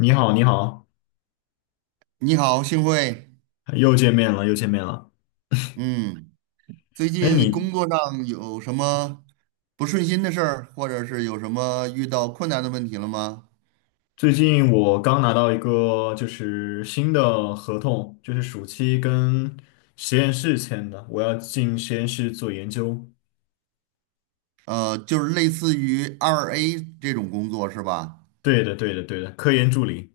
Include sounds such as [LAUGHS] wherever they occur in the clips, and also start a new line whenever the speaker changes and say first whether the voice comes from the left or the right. left: 你好，你好。
right: 你好，幸会。
left: 又见面了，又见面了。
right: 嗯，最
left: 哎，
right: 近工作上有什么不顺心的事儿，或者是有什么遇到困难的问题了吗？
left: 最近我刚拿到一个就是新的合同，就是暑期跟实验室签的，我要进实验室做研究。
right: 就是类似于二 A 这种工作是吧？
left: 对的，对的，对的，科研助理。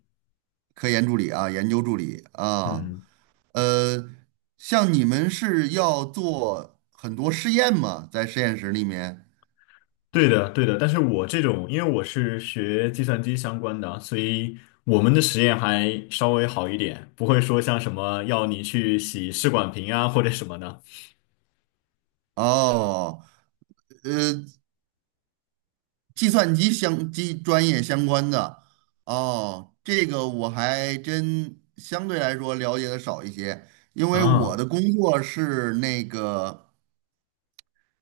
right: 科研助理啊，研究助理啊，
left: 嗯，
right: 呃，像你们是要做很多实验吗？在实验室里面？
left: 对的，对的。但是我这种，因为我是学计算机相关的，所以我们的实验还稍微好一点，不会说像什么要你去洗试管瓶啊或者什么的。
right: 哦，呃计算机相机专业相关的哦，这个我还真相对来说了解的少一些，因为我
left: 啊
right: 的工作是那个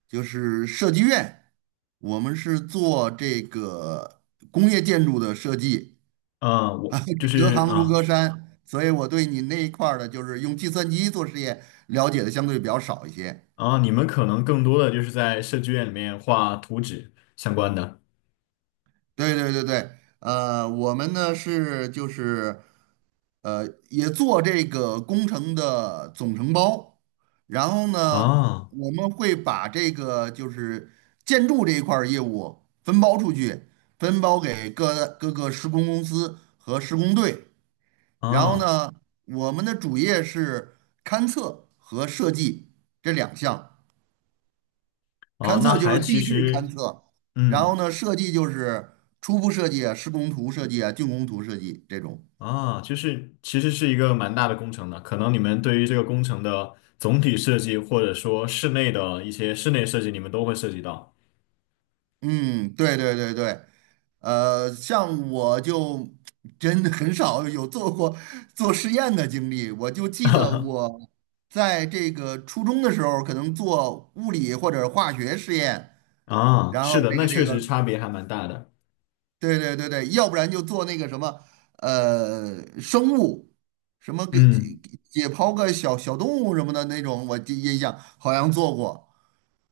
right: 就是设计院，我们是做这个工业建筑的设计
left: 啊，
right: 啊，
left: 我就
right: [LAUGHS] 隔
left: 是
right: 行如
left: 啊。
right: 隔山，所以我对你那一块儿的，就是用计算机做实验了解的相对比较少一些。
left: 啊，你们可能更多的就是在设计院里面画图纸相关的。
right: 对对对对，我们呢是就是，呃，也做这个工程的总承包，然后呢，
left: 啊
right: 我们会把这个就是建筑这一块儿业务分包出去，分包给各个施工公司和施工队，然后
left: 啊
right: 呢，我们的主业是勘测和设计这两项。
left: 啊，
right: 勘
left: 那
right: 测就
left: 还
right: 是
left: 其
right: 地质勘
left: 实，
right: 测，然后
left: 嗯
right: 呢，设计就是初步设计啊、施工图设计啊、竣工图设计这种。
left: 啊，就是其实是一个蛮大的工程的。可能你们对于这个工程的总体设计，或者说室内的一些室内设计，你们都会涉及到。
right: 嗯，对对对对，像我就真的很少有做过做实验的经历，我就记得
left: [LAUGHS]
right: 我在这个初中的时候，可能做物理或者化学实验，
left: 啊，
right: 然
left: 是
right: 后
left: 的，
right: 这
left: 那
right: 个
left: 确
right: 这
left: 实
right: 个
left: 差别还蛮大的。
right: 对对对对，要不然就做那个什么，生物，什么给
left: 嗯。
right: 解剖个小小动物什么的那种，我记印象好像做过。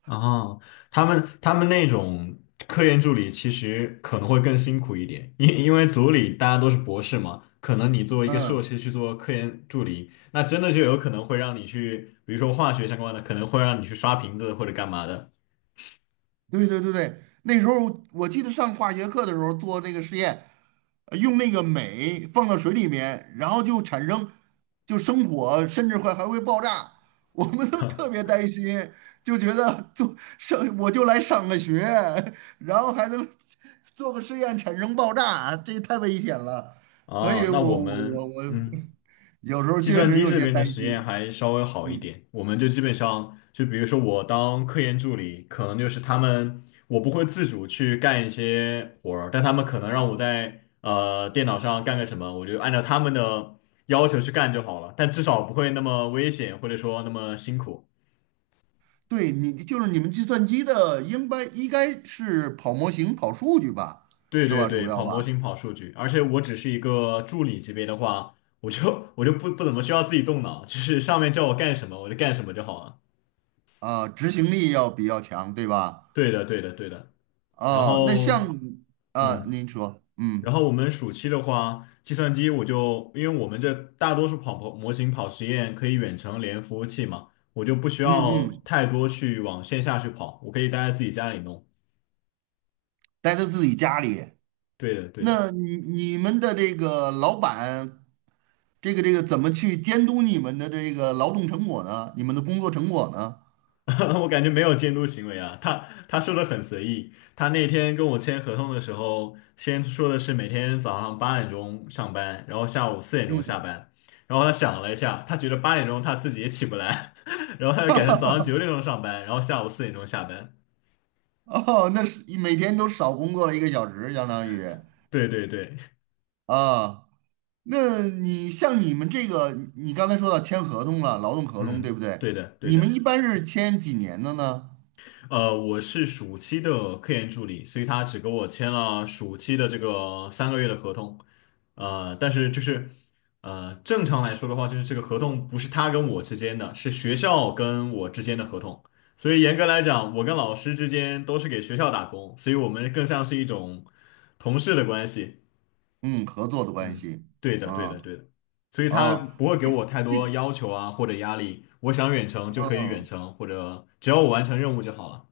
left: 啊，他们那种科研助理其实可能会更辛苦一点，因为组里大家都是博士嘛，可能你作为一个硕
right: 嗯。
left: 士去做科研助理，那真的就有可能会让你去，比如说化学相关的，可能会让你去刷瓶子或者干嘛的。
right: 对对对对，那时候我记得上化学课的时候做那个实验，用那个镁放到水里面，然后就产生就生火，甚至会还会爆炸，我们都特
left: [LAUGHS]
right: 别担心，就觉得做上我就来上个学，然后还能做个实验产生爆炸，这太危险了，所
left: 哦，
right: 以
left: 那我
right: 我我我
left: 们
right: 我
left: 嗯。
right: [LAUGHS] 有时候
left: 计
right: 确
left: 算
right: 实
left: 机
right: 有
left: 这
right: 些
left: 边的
right: 担
left: 实验
right: 心，
left: 还稍微好一
right: 嗯。
left: 点，我们就基本上就比如说我当科研助理，可能就是他们我不会自主去干一些活儿，但他们可能让我在电脑上干个什么，我就按照他们的要求去干就好了，但至少不会那么危险或者说那么辛苦。
right: 对你就是你们计算机的，应该是跑模型、跑数据吧，
left: 对
right: 是
left: 对
right: 吧？主
left: 对，跑
right: 要
left: 模
right: 吧，
left: 型跑数据，而且我只是一个助理级别的话，我就不怎么需要自己动脑，就是上面叫我干什么我就干什么就好了。
right: 啊、执行力要比较强，对吧？
left: 对的对的对的，然
right: 哦、那
left: 后。
right: 像啊、
left: 嗯，
right: 您说，
left: 然
right: 嗯
left: 后我们暑期的话，计算机我就，因为我们这大多数跑模型跑实验可以远程连服务器嘛，我就不需
right: 嗯
left: 要
right: 嗯，
left: 太多去往线下去跑，我可以待在自己家里弄。
right: 待在自己家里，
left: 对的，对的。
right: 那你你们的这个老板，这个怎么去监督你们的这个劳动成果呢？你们的工作成果呢？
left: [LAUGHS] 我感觉没有监督行为啊，他说的很随意，他那天跟我签合同的时候，先说的是每天早上八点钟上班，然后下午四点钟下
right: 嗯，
left: 班，然后他想了一下，他觉得八点钟他自己也起不来，[LAUGHS] 然后他就改成早上九点钟上班，然后下午四点钟下班。
right: 哦，那是每天都少工作了一个小时，相当于
left: 对对对，
right: 啊。那你像你们这个，你刚才说到签合同了，劳动合同对
left: 嗯，
right: 不对？
left: 对的对
right: 你们
left: 的。
right: 一般是签几年的呢？
left: 我是暑期的科研助理，所以他只给我签了暑期的这个三个月的合同。呃，但是就是呃，正常来说的话，就是这个合同不是他跟我之间的，是学校跟我之间的合同，所以严格来讲，我跟老师之间都是给学校打工，所以我们更像是一种同事的关系。
right: 嗯，合作的关
left: 嗯，
right: 系。
left: 对的，对的，
right: 嗯，
left: 对的。所以他
right: 哦，
left: 不会给我太多要求啊，或者压力。我想远程就可以远
right: 嗯，
left: 程，或者只要我完成任务就好了。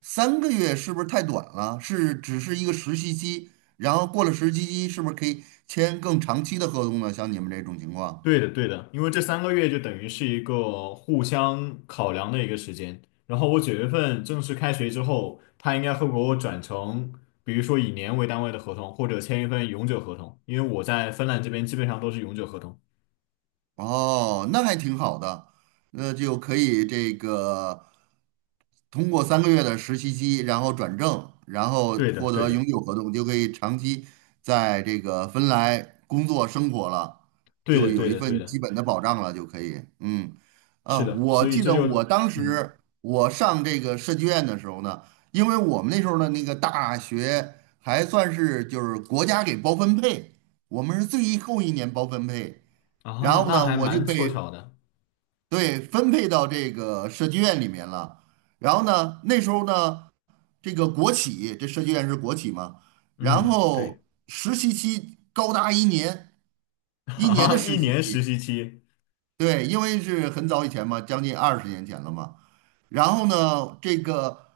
right: 三个月是不是太短了？是只是一个实习期，然后过了实习期，是不是可以签更长期的合同呢？像你们这种情况。
left: 对的，对的，因为这三个月就等于是一个互相考量的一个时间。然后我九月份正式开学之后，他应该会给我转成，比如说以年为单位的合同，或者签一份永久合同，因为我在芬兰这边基本上都是永久合同。
right: 哦，那还挺好的，那就可以这个通过三个月的实习期，然后转正，然后
left: 对的，
right: 获
left: 对
right: 得
left: 的，
right: 永久合同，就可以长期在这个芬兰工作生活了，
left: 对
right: 就
left: 的，
right: 有
left: 对
right: 一
left: 的，对
right: 份基
left: 的，
right: 本的保障了，就可以。嗯，啊，
left: 是的，
right: 我
left: 所以
right: 记
left: 这
right: 得我
left: 就
right: 当
left: 嗯。
right: 时我上这个设计院的时候呢，因为我们那时候的那个大学还算是就是国家给包分配，我们是最后一年包分配。然
left: 啊，
right: 后
left: 那
right: 呢，
left: 还
right: 我就
left: 蛮凑
right: 被
left: 巧的。
right: 对分配到这个设计院里面了。然后呢，那时候呢，这个国企，这设计院是国企嘛，然
left: 嗯，对。
right: 后实习期高达一年，
left: [LAUGHS]
right: 一年的
left: 啊，一
right: 实习
left: 年实
right: 期。
left: 习期，
right: 对，因为是很早以前嘛，将近20年前了嘛。然后呢，这个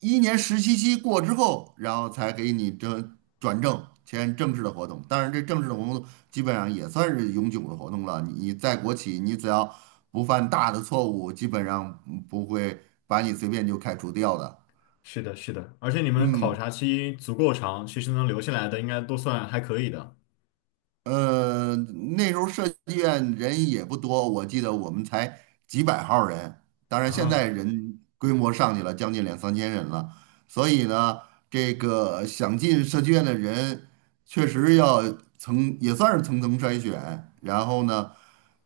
right: 一年实习期过之后，然后才给你这转正，签正式的合同。当然，这正式的合同基本上也算是永久的合同了。你在国企，你只要不犯大的错误，基本上不会把你随便就开除掉的。
left: 是的，是的，而且你们考
right: 嗯。
left: 察期足够长，其实能留下来的应该都算还可以的。
right: 呃，那时候设计院人也不多，我记得我们才几百号儿人，当然现在
left: 啊，
right: 人规模上去了，将近两三千人了。所以呢，这个想进设计院的人，确实要层也算是层层筛选。然后呢，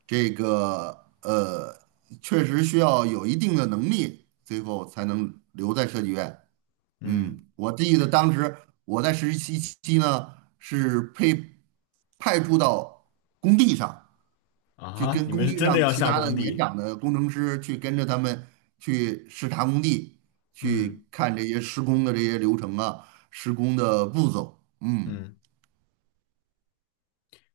right: 这个呃，确实需要有一定的能力，最后才能留在设计院。
left: 嗯。
right: 嗯，我记得当时我在实习期呢，是被派驻到工地上，
left: 啊
right: 去
left: 哈
right: 跟
left: 你们
right: 工
left: 是
right: 地
left: 真的
right: 上
left: 要
right: 其
left: 下
right: 他的
left: 工
right: 年
left: 地，
right: 长的工程师去跟着他们去视察工地，
left: 嗯
right: 去看这些施工的这些流程啊，施工的步骤。嗯，
left: 嗯。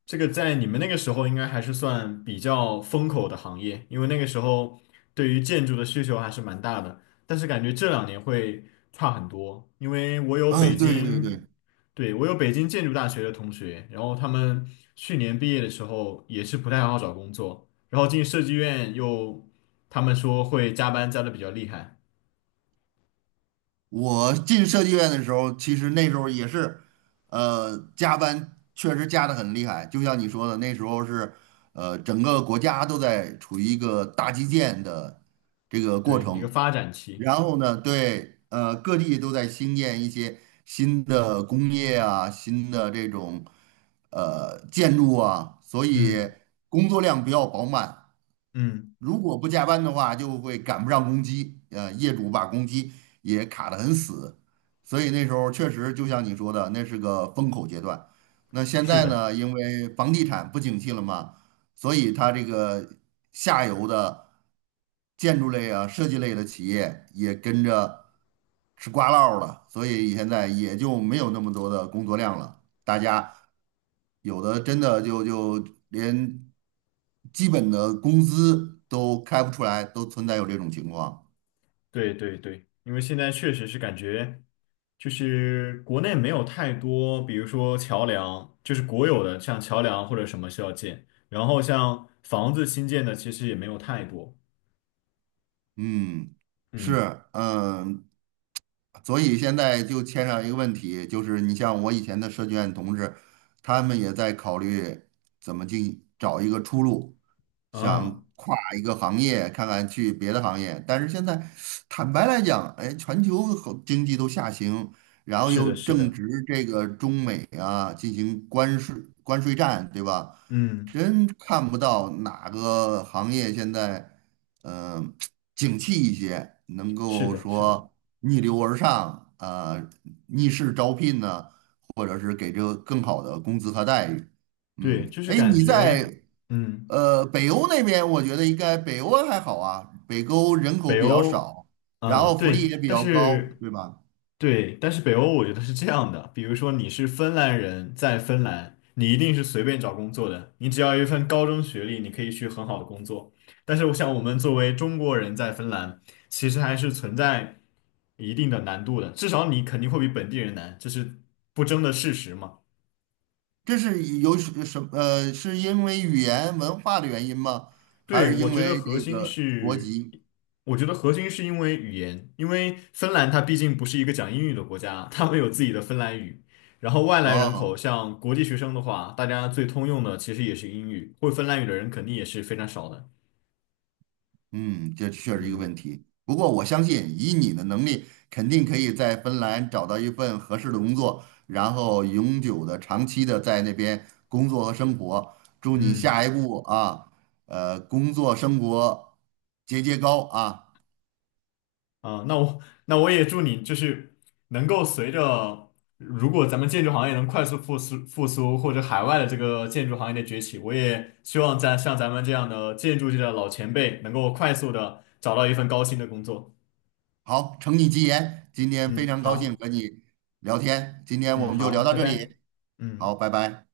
left: 这个在你们那个时候应该还是算比较风口的行业，因为那个时候对于建筑的需求还是蛮大的。但是感觉这两年会差很多，因为我有
right: 啊，
left: 北
right: 对对对，
left: 京，对，我有北京建筑大学的同学，然后他们去年毕业的时候也是不太好找工作，然后进设计院又，他们说会加班加的比较厉害，
right: 我进设计院的时候，其实那时候也是，加班确实加的很厉害。就像你说的，那时候是，整个国家都在处于一个大基建的这个过
left: 对，一个
right: 程。
left: 发展期。
right: 然后呢，对，各地都在兴建一些新的工业啊，新的这种建筑啊，所以
left: 嗯
right: 工作量比较饱满。
left: 嗯，
right: 如果不加班的话，就会赶不上工期，业主把工期也卡得很死，所以那时候确实就像你说的，那是个风口阶段。那现
left: 是
right: 在
left: 的。
right: 呢，因为房地产不景气了嘛，所以它这个下游的建筑类啊、设计类的企业也跟着吃瓜落了，所以现在也就没有那么多的工作量了。大家有的真的就连基本的工资都开不出来，都存在有这种情况。
left: 对对对，因为现在确实是感觉，就是国内没有太多，比如说桥梁，就是国有的，像桥梁或者什么需要建，然后像房子新建的其实也没有太多。
right: 嗯，是，
left: 嗯，
right: 嗯，所以现在就牵上一个问题，就是你像我以前的设计院同志，他们也在考虑怎么找一个出路，
left: 啊，
right: 想跨一个行业，看看去别的行业。但是现在坦白来讲，哎，全球好经济都下行，然后
left: 是
right: 又
left: 的，是
right: 正
left: 的，
right: 值这个中美啊进行关税战，对吧？
left: 嗯，
right: 真看不到哪个行业现在，嗯、景气一些，能
left: 是
right: 够
left: 的，是的，
right: 说逆流而上，逆势招聘呢，或者是给这个更好的工资和待遇。嗯，
left: 对，就是
right: 哎，
left: 感
right: 你
left: 觉，
right: 在
left: 嗯。
right: 北欧那边，我觉得应该北欧还好啊，北欧人口
left: 北
right: 比较
left: 欧，
right: 少，然
left: 啊、
right: 后福
left: 对，
right: 利也比
left: 但
right: 较高，
left: 是，
right: 对吧？
left: 对，但是北欧我觉得是这样的，比如说你是芬兰人，在芬兰，你一定是随便找工作的，你只要有一份高中学历，你可以去很好的工作。但是我想，我们作为中国人在芬兰，其实还是存在一定的难度的，至少你肯定会比本地人难，这是不争的事实嘛。
right: 这是有什什呃，是因为语言文化的原因吗？还是
left: 对，我
right: 因
left: 觉得
right: 为
left: 核
right: 这
left: 心
right: 个国
left: 是，
right: 籍？
left: 我觉得核心是因为语言，因为芬兰它毕竟不是一个讲英语的国家，他们有自己的芬兰语。然后外来人口，
right: 哦，
left: 像国际学生的话，大家最通用的其实也是英语，会芬兰语的人肯定也是非常少的。
right: 嗯，这确实一个
left: 嗯。
right: 问题。不过我相信，以你的能力，肯定可以在芬兰找到一份合适的工作，然后永久的、长期的在那边工作和生活。祝你
left: 嗯。
right: 下一步啊，工作生活节节高啊！
left: 啊，那我那我也祝你就是能够随着，如果咱们建筑行业能快速复苏，或者海外的这个建筑行业的崛起，我也希望咱像咱们这样的建筑界的老前辈，能够快速的找到一份高薪的工作。
right: 好，承你吉言，今天非
left: 嗯，
right: 常高兴
left: 好，
right: 和你聊天，今天我
left: 嗯，
right: 们就
left: 好，
right: 聊到
left: 拜
right: 这
left: 拜，
right: 里，好，
left: 嗯。
right: 拜拜。